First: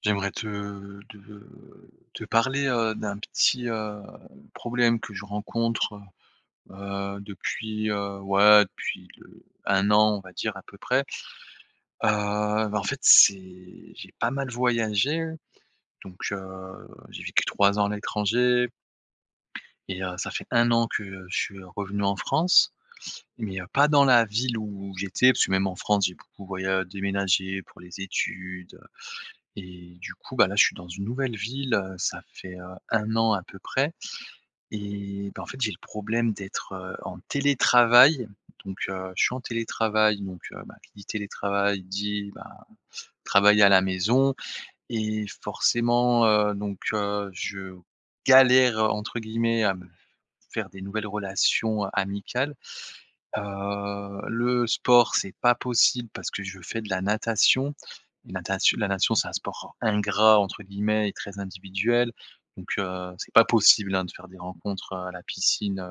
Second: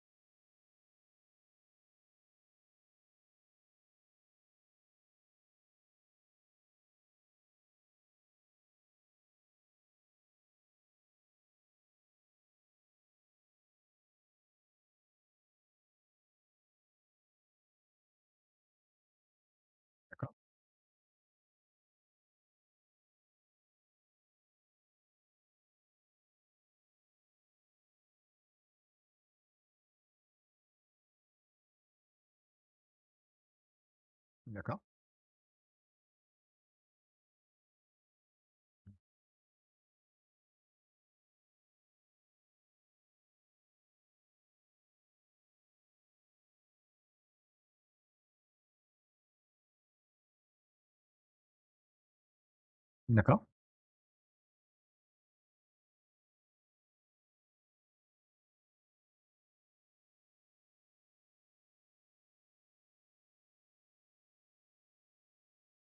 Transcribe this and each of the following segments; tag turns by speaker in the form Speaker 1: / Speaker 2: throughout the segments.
Speaker 1: J'aimerais te parler, d'un petit, problème que je rencontre, depuis, ouais, depuis le 1 an, on va dire à peu près. Heu, Bah, en fait, c'est j'ai pas mal voyagé, donc j'ai vécu 3 ans à l'étranger et ça fait 1 an que je suis revenu en France, mais pas dans la ville où j'étais, parce que même en France, j'ai beaucoup voyagé, déménagé pour les études. Et du coup, bah, là, je suis dans une nouvelle ville, ça fait, 1 an à peu près et bah, en fait, j'ai le problème d'être, en télétravail. Donc, je suis en télétravail, donc, bah, qui dit télétravail dit, bah, travailler à la maison et forcément, donc, je «galère», entre guillemets, à me faire des nouvelles relations amicales. Le sport, c'est pas possible parce que je fais de la natation. Et Natation la natation, c'est un sport «ingrat» entre guillemets et très individuel. Donc, c'est pas possible, hein, de faire des rencontres à la piscine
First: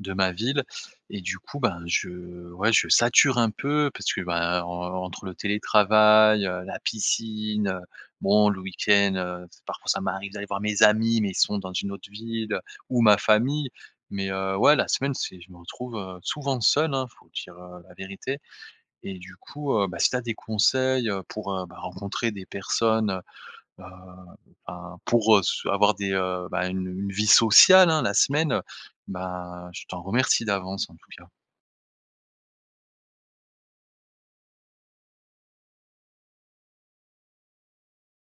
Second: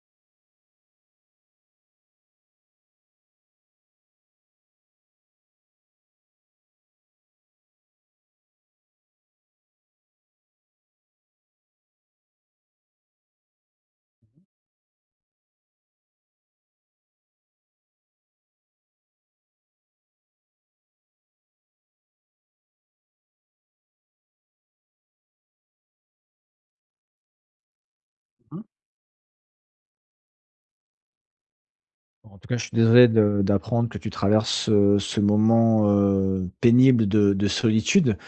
Speaker 1: de ma ville. Et du coup, ben, je sature un peu parce que, ben, en entre le télétravail, la piscine, bon, le week-end, parfois ça m'arrive d'aller voir mes amis, mais ils sont dans une autre ville, ou ma famille. Mais, ouais, la semaine, c'est je me retrouve, souvent seul, hein, faut dire, la vérité. Et du coup, bah, si tu as des conseils, pour, bah, rencontrer des personnes. Heu, enfin, pour, se avoir des, bah, une vie sociale, hein, la semaine, bah, je t'en remercie d'avance, en tout cas.
Speaker 2: En tout cas, je suis désolé de d'apprendre que tu traverses, ce moment, pénible de solitude.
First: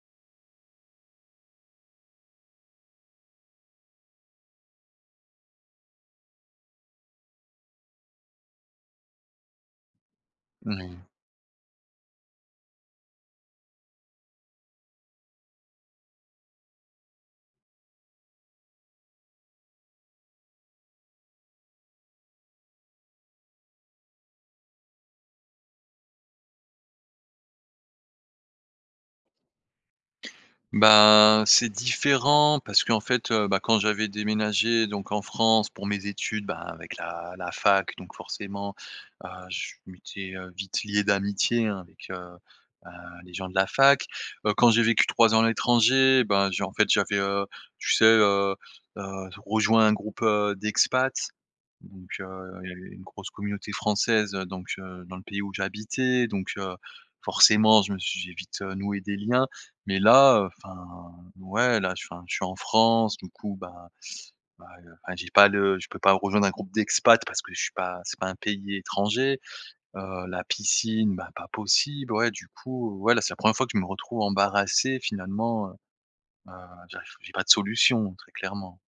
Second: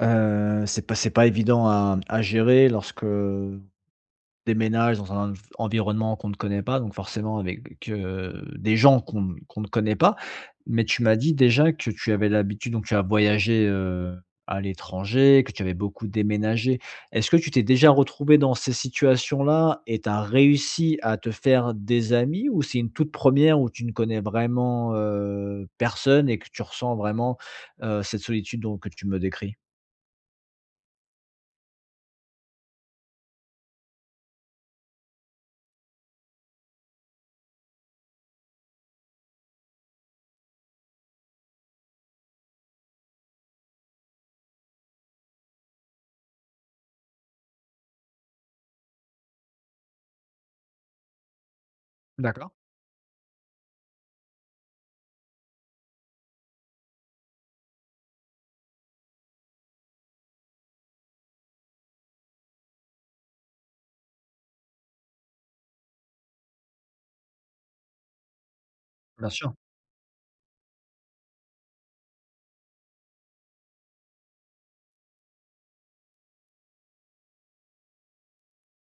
Speaker 2: C'est pas évident à gérer lorsque déménage dans un environnement qu'on ne connaît pas, donc forcément avec, des gens qu'on ne connaît pas. Mais
Speaker 1: Oui.
Speaker 2: tu m'as dit déjà que tu avais l'habitude donc tu as voyagé, à l'étranger, que tu avais beaucoup déménagé. Est-ce que tu t'es déjà retrouvé dans ces situations-là et tu as réussi à te faire des amis ou c'est une toute première où tu ne connais vraiment, personne et que tu ressens vraiment, cette solitude dont que tu me décris?
Speaker 1: Ben, c'est différent parce qu'en fait, bah, quand j'avais déménagé donc en France pour mes études, ben, avec la fac, donc forcément, je m'étais, vite lié d'amitié, hein, avec, bah, les gens de la fac. Quand j'ai vécu 3 ans à l'étranger, ben, j'ai en fait, j'avais, tu sais, rejoint un groupe, d'expats. Donc, il y avait une grosse communauté française, donc, dans le pays où j'habitais, donc, forcément je me suis j'ai vite, noué des liens. Mais là, enfin, ouais, là, je suis en France, du coup, bah, enfin, j'ai pas le je peux pas rejoindre un groupe d'expats parce que je suis pas c'est pas un pays étranger. La piscine, bah, pas possible, ouais, du coup, ouais, là, c'est la première fois que je me retrouve embarrassé finalement, heu, j'ai pas de solution, très clairement.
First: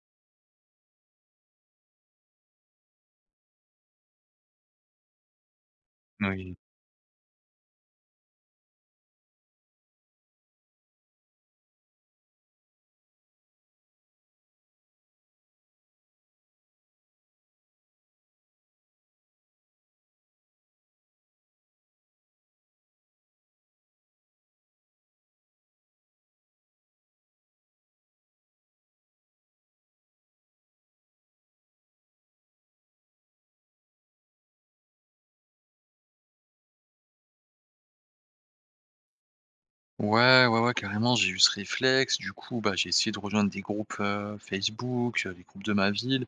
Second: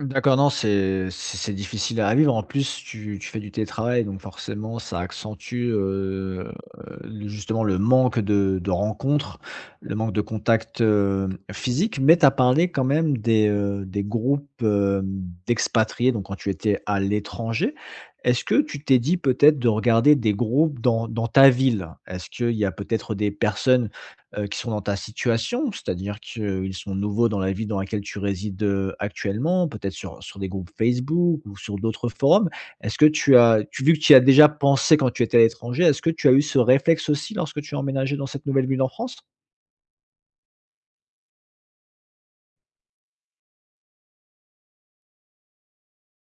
Speaker 2: D'accord, non, c'est difficile à vivre. En plus, tu fais du télétravail, donc forcément, ça accentue,
Speaker 1: Oui.
Speaker 2: le justement le manque de rencontres, le manque de contact, physique. Mais tu as parlé quand même des groupes, d'expatriés, donc quand tu étais à l'étranger. Est-ce que tu t'es dit peut-être de regarder des groupes dans ta ville? Est-ce qu'il y a peut-être des personnes qui sont dans ta situation, c'est-à-dire qu'ils sont nouveaux dans la ville dans laquelle tu résides, actuellement, peut-être sur des groupes Facebook ou sur d'autres forums. Est-ce que tu vu que tu y as déjà pensé quand tu étais à l'étranger, est-ce que tu as eu ce réflexe aussi lorsque tu as emménagé dans cette nouvelle ville en France?
Speaker 1: Ouais, ouais, ouais, carrément, j'ai eu ce réflexe. Du coup, bah, j'ai essayé de rejoindre des groupes, Facebook, les groupes de ma ville,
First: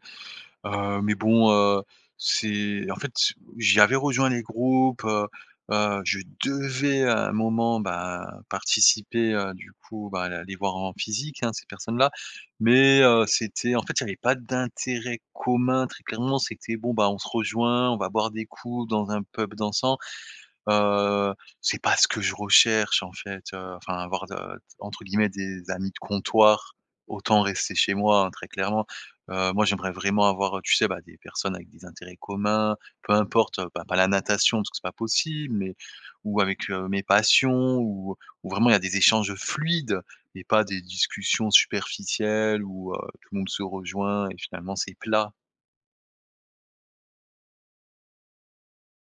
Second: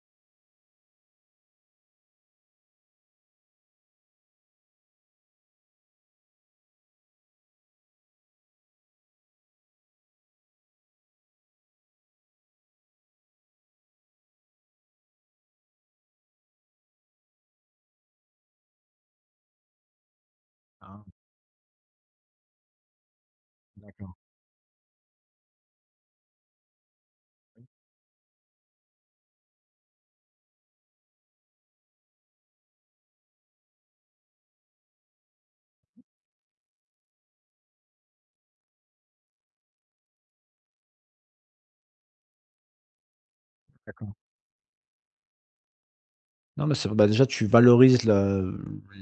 Speaker 1: mais bon, c'est en fait, j'avais rejoint les groupes, je devais à un moment, bah, participer, du coup, bah, la les voir en physique, hein, ces personnes-là, mais c'était, en fait, il n'y avait pas d'intérêt commun, très clairement. C'était bon, bah, on se rejoint, on va boire des coups dans un pub dansant. Heu, c'est pas ce que je recherche en fait, enfin avoir de entre guillemets «des amis de comptoir», autant rester chez moi, hein, très clairement. Moi j'aimerais vraiment avoir, tu sais, bah, des personnes avec des intérêts communs, peu importe, bah, pas la natation parce que c'est pas possible, mais ou avec, mes passions, ou vraiment il y a des échanges fluides et pas des discussions superficielles où, tout le monde se rejoint et finalement c'est plat.
Speaker 2: Non, mais c'est bah, déjà, tu valorises la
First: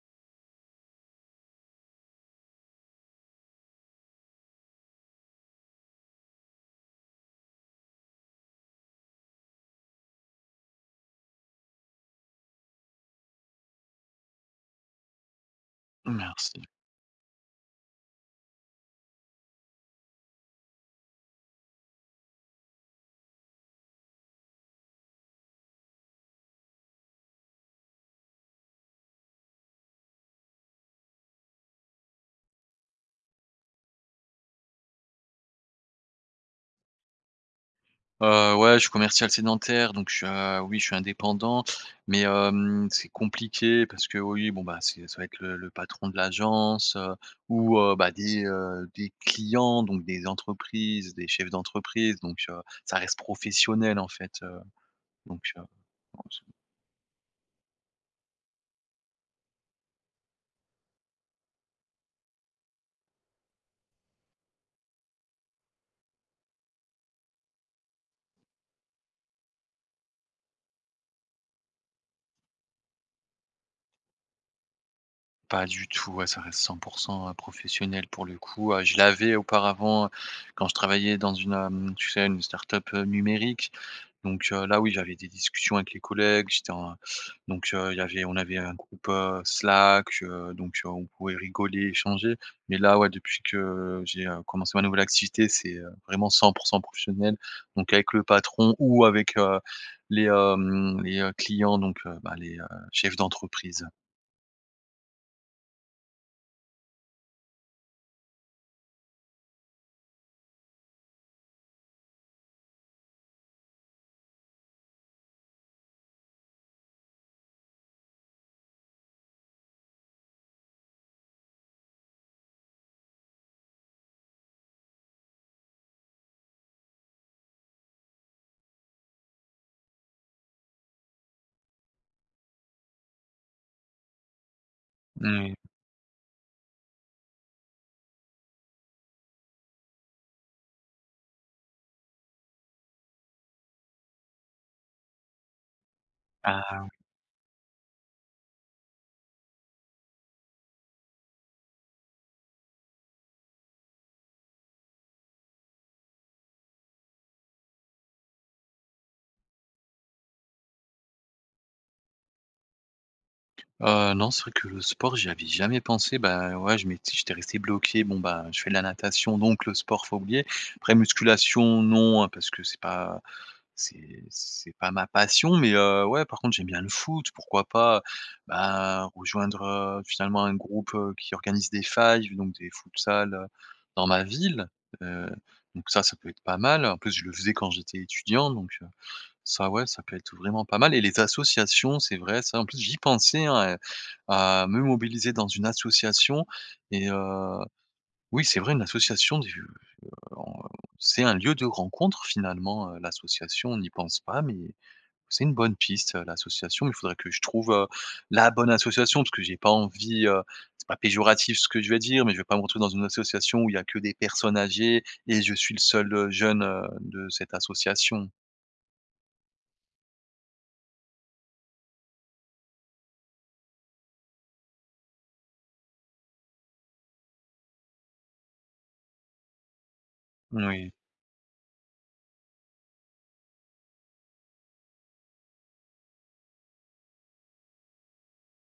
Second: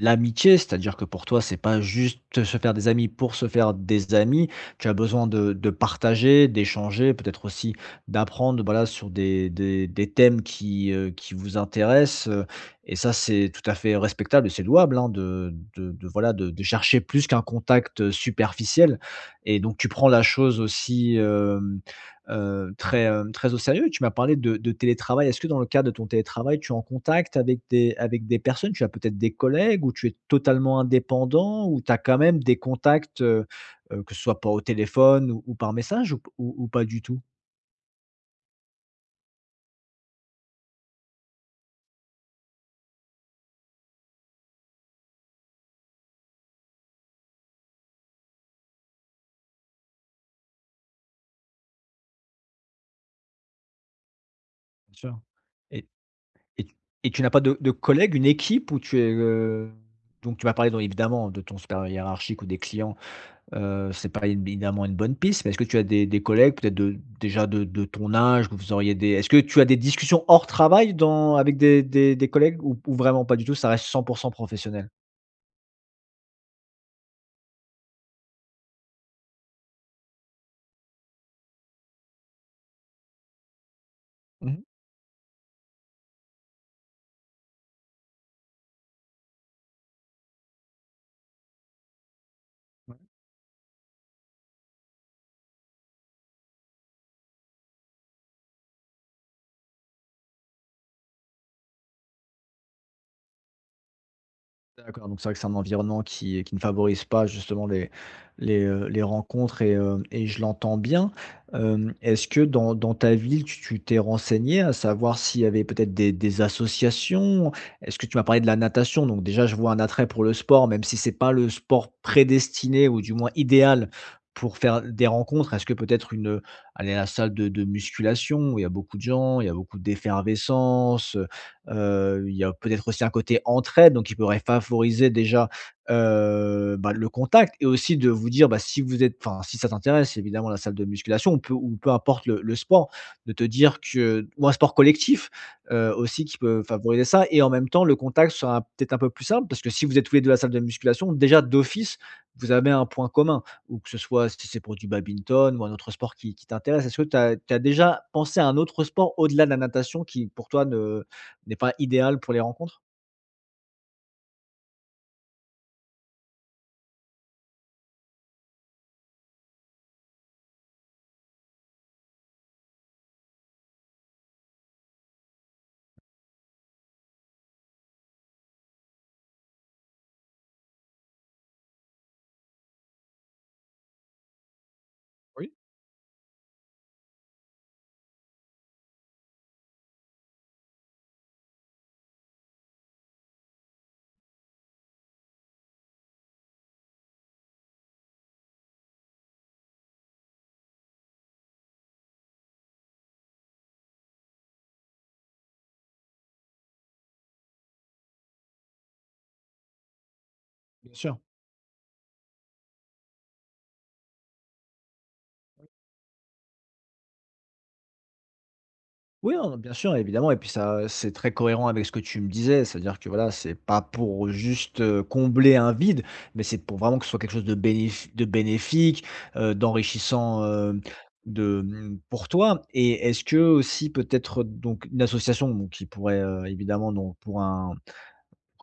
Speaker 2: l'amitié, c'est-à-dire que pour toi, c'est pas juste se faire des amis pour se faire des amis. Tu as besoin de partager, d'échanger, peut-être aussi d'apprendre, voilà, sur des thèmes qui vous intéressent, et ça, c'est tout à fait respectable et c'est louable, hein, de voilà, de
Speaker 1: Merci.
Speaker 2: chercher plus qu'un contact, superficiel et donc tu prends la chose aussi, très, très au sérieux. Tu m'as parlé de télétravail. Est-ce que dans le cadre de ton télétravail, tu es en contact avec des personnes? Tu as peut-être des collègues ou tu es totalement indépendant ou tu as quand même des contacts, que ce soit par au téléphone ou par message ou pas du tout?
Speaker 1: Ouais, je suis commercial sédentaire, donc oui, je suis indépendant, mais c'est compliqué parce que oui, bon, bah, c'est ça va être le patron de l'agence, ou, bah, des clients, donc des entreprises, des chefs d'entreprise, donc ça reste professionnel, en fait,
Speaker 2: Bien sûr.
Speaker 1: donc
Speaker 2: Et
Speaker 1: non, c'est
Speaker 2: et et tu n'as pas de collègues, une équipe où tu es, donc tu m'as parlé donc évidemment de ton supérieur hiérarchique ou des clients. C'est pas évidemment une bonne piste, mais est-ce que tu as des collègues peut-être de déjà de ton âge que vous auriez des est-ce que tu as des discussions hors travail dans avec des collègues ou vraiment pas du tout, ça reste 100% professionnel?
Speaker 1: pas du tout. Ouais, ça reste 100% professionnel pour le coup, je l'avais auparavant quand je travaillais dans une, tu sais, une start-up numérique. Donc
Speaker 2: Mmh mh.
Speaker 1: là, oui, j'avais des discussions avec les collègues, j'étais en donc il y avait on avait un groupe, Slack, donc on pouvait rigoler, échanger. Mais là, ouais, depuis que j'ai, commencé ma nouvelle activité, c'est, vraiment 100% professionnel. Donc avec le patron ou avec, les, clients, donc bah, les, chefs d'entreprise.
Speaker 2: D'accord, donc c'est vrai que c'est un environnement qui ne favorise pas justement les les rencontres et je l'entends bien. Est-ce que dans ta ville, tu t'es renseigné à savoir s'il y avait peut-être des associations? Est-ce que tu m'as parlé de la natation, donc déjà je vois un attrait pour le sport, même si c'est pas le sport prédestiné ou du moins idéal pour faire des rencontres. Est-ce que peut-être une, aller à la salle de musculation où il y a beaucoup de gens, il y a beaucoup d'effervescence? Il y a peut-être aussi un côté entraide, donc il pourrait favoriser déjà,
Speaker 1: Moui.
Speaker 2: le contact et aussi de vous dire, bah, si vous êtes enfin, si ça t'intéresse évidemment la salle de musculation, on peut ou peu importe le sport, de te dire que ou un sport collectif, aussi qui peut
Speaker 1: Ah.
Speaker 2: favoriser ça et en même temps le contact sera peut-être un peu plus simple parce que si vous êtes tous les 2 à la salle de musculation, déjà d'office, vous avez un point commun ou que ce soit si c'est pour du badminton ou un autre sport qui t'intéresse. Est-ce que tu as déjà pensé à un autre sport au-delà de la natation qui pour toi ne n'est pas idéal pour les rencontres?
Speaker 1: Non, c'est vrai que le sport, j'y avais jamais pensé. Bah, ouais, je m'étais j'étais resté bloqué. Bon, bah, je fais de la natation, donc le sport, faut oublier. Après musculation, non, hein, parce que c'est pas ma passion, mais ouais, par contre, j'aime bien le foot, pourquoi pas, bah, rejoindre, finalement un groupe, qui organise des fives, donc des futsal, dans ma ville, heu,
Speaker 2: Oui,
Speaker 1: donc ça peut être pas mal. En plus, je le faisais quand j'étais étudiant, donc ça, ouais, ça peut être vraiment pas mal. Et les associations, c'est vrai, ça, en plus, j'y pensais, hein, à me mobiliser dans une association et oui, c'est vrai, une association des en c'est un lieu de rencontre finalement, l'association, on n'y pense pas, mais c'est une bonne piste, l'association. Il faudrait que je trouve, la bonne association parce que j'ai pas envie, c'est
Speaker 2: bien
Speaker 1: pas
Speaker 2: sûr.
Speaker 1: péjoratif ce que je vais dire, mais je vais pas me retrouver dans une association où il y a que des personnes âgées et je suis le seul, jeune, de cette association.
Speaker 2: Oui, non, bien sûr, évidemment et puis ça c'est très cohérent avec ce que tu me disais. C'est-à-dire que voilà, c'est pas pour juste, combler un vide, mais c'est pour vraiment que ce soit quelque chose de bénéfique, d'enrichissant, pour toi et est-ce que aussi peut-être donc une association donc qui pourrait, évidemment donc pour un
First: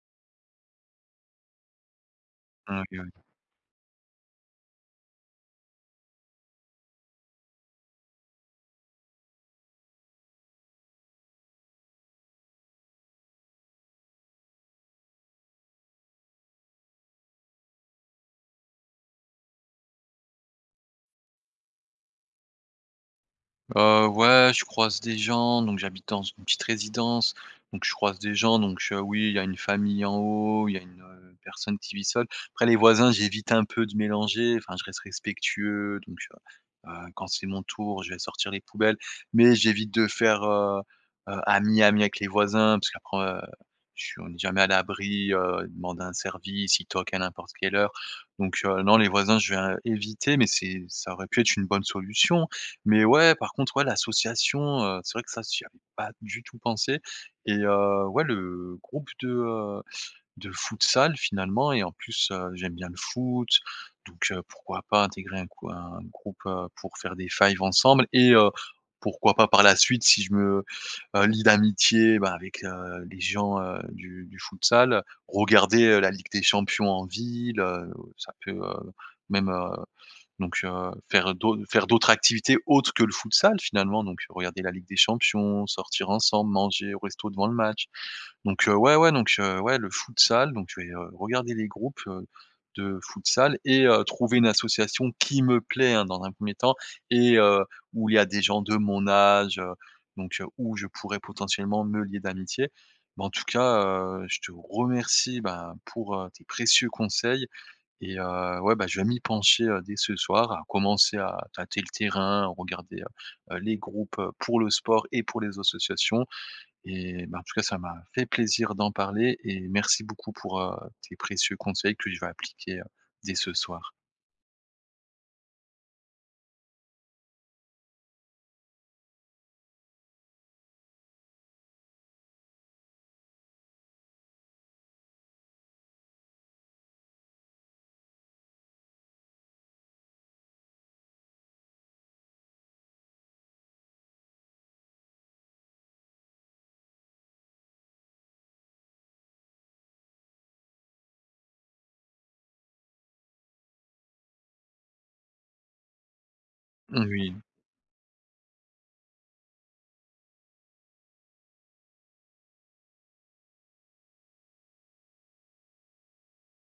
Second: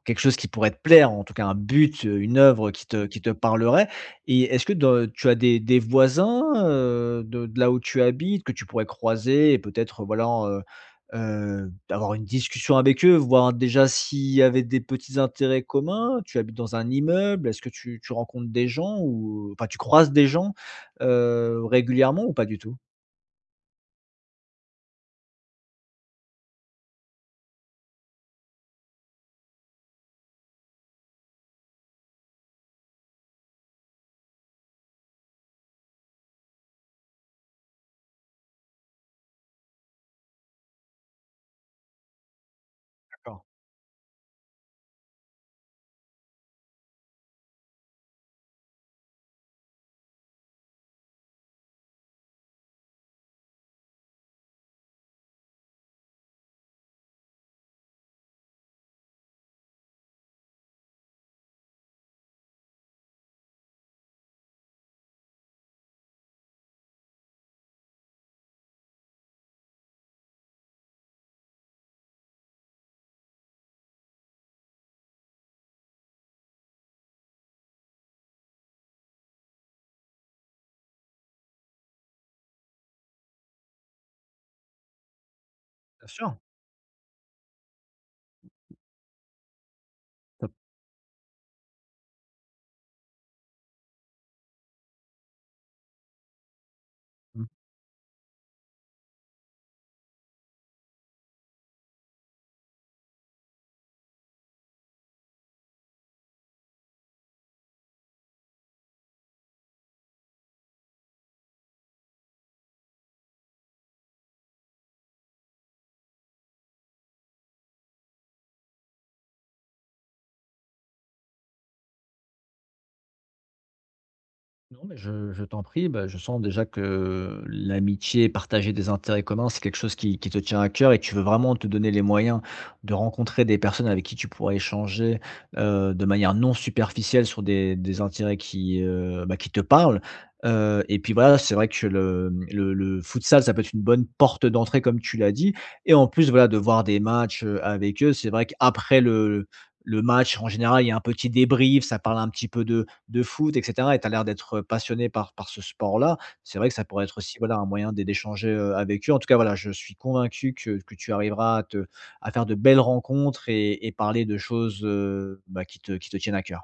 Speaker 2: quelque chose qui pourrait te plaire, en tout cas un but, une œuvre
Speaker 1: Oui, oui.
Speaker 2: qui te parlerait et est-ce que de tu as des voisins, de là où tu habites que tu pourrais croiser et peut-être, voilà, avoir une discussion avec eux, voir déjà s'il y avait des petits intérêts communs? Tu habites dans un immeuble? Est-ce que tu rencontres des gens ou enfin, tu croises des gens, régulièrement ou pas du tout?
Speaker 1: Ouais, je croise des gens, donc j'habite dans une petite résidence, donc je croise des gens, donc oui, il y a une famille en haut, il y a une, personne qui vit seule. Après les voisins, j'évite un peu de mélanger, enfin je reste respectueux, donc quand c'est mon tour, je vais sortir les poubelles, mais j'évite de faire, ami, ami avec les voisins parce qu'après, heu, je suis on n'est jamais à l'abri, ils demandent un service, ils toquent à n'importe quelle heure, donc non, les voisins, je vais, éviter, mais c'est ça aurait pu être une bonne solution, mais ouais, par contre, ouais, l'association, c'est vrai que ça, j'y avais pas du tout pensé. Et ouais, le groupe de futsal finalement. Et en plus, j'aime bien le foot, donc pourquoi pas intégrer un groupe, pour faire des fives ensemble. Et pourquoi pas par la suite si je me, lie d'amitié, bah, avec, les gens, du futsal, regarder, la Ligue des Champions en ville, ça peut, même, donc faire d'autres activités autres que le futsal finalement. Donc regarder la Ligue des Champions, sortir ensemble, manger au resto devant le match. Donc ouais, ouais, donc ouais, le futsal, donc je vais, regarder les groupes, de futsal et trouver une association qui me plaît, hein, dans un premier temps, et où il y a des gens de mon âge, donc où je pourrais potentiellement me lier d'amitié. Mais en tout cas, je te remercie, ben, pour, tes précieux conseils. Et ouais, bah, je vais m'y pencher, dès ce soir, à commencer à tâter le terrain, regarder, les groupes, pour le sport et pour les associations. Et bah, en tout cas, ça m'a fait plaisir d'en parler et merci beaucoup pour, tes précieux conseils que je vais appliquer, dès ce soir.
Speaker 2: Non, mais je t'en prie, bah, je sens déjà que l'amitié, partager des intérêts communs, c'est quelque chose qui te tient à cœur et tu veux vraiment te donner les moyens de rencontrer des personnes avec qui tu pourras échanger de manière non superficielle sur des intérêts qui, bah, qui te parlent. Et puis voilà, c'est vrai que le futsal, ça peut être une bonne porte d'entrée, comme tu l'as dit. Et en plus, voilà, de voir des matchs avec eux, c'est vrai qu'après le match, en général, il y a un petit débrief, ça parle un petit peu de foot et cetera et tu as l'air d'être passionné par ce sport-là. C'est vrai que ça pourrait être
Speaker 1: Oui.
Speaker 2: aussi, voilà, un moyen d'échanger, avec eux. En tout cas, voilà, je suis convaincu que tu arriveras à faire de belles rencontres et parler de choses, bah, qui te tiennent à cœur.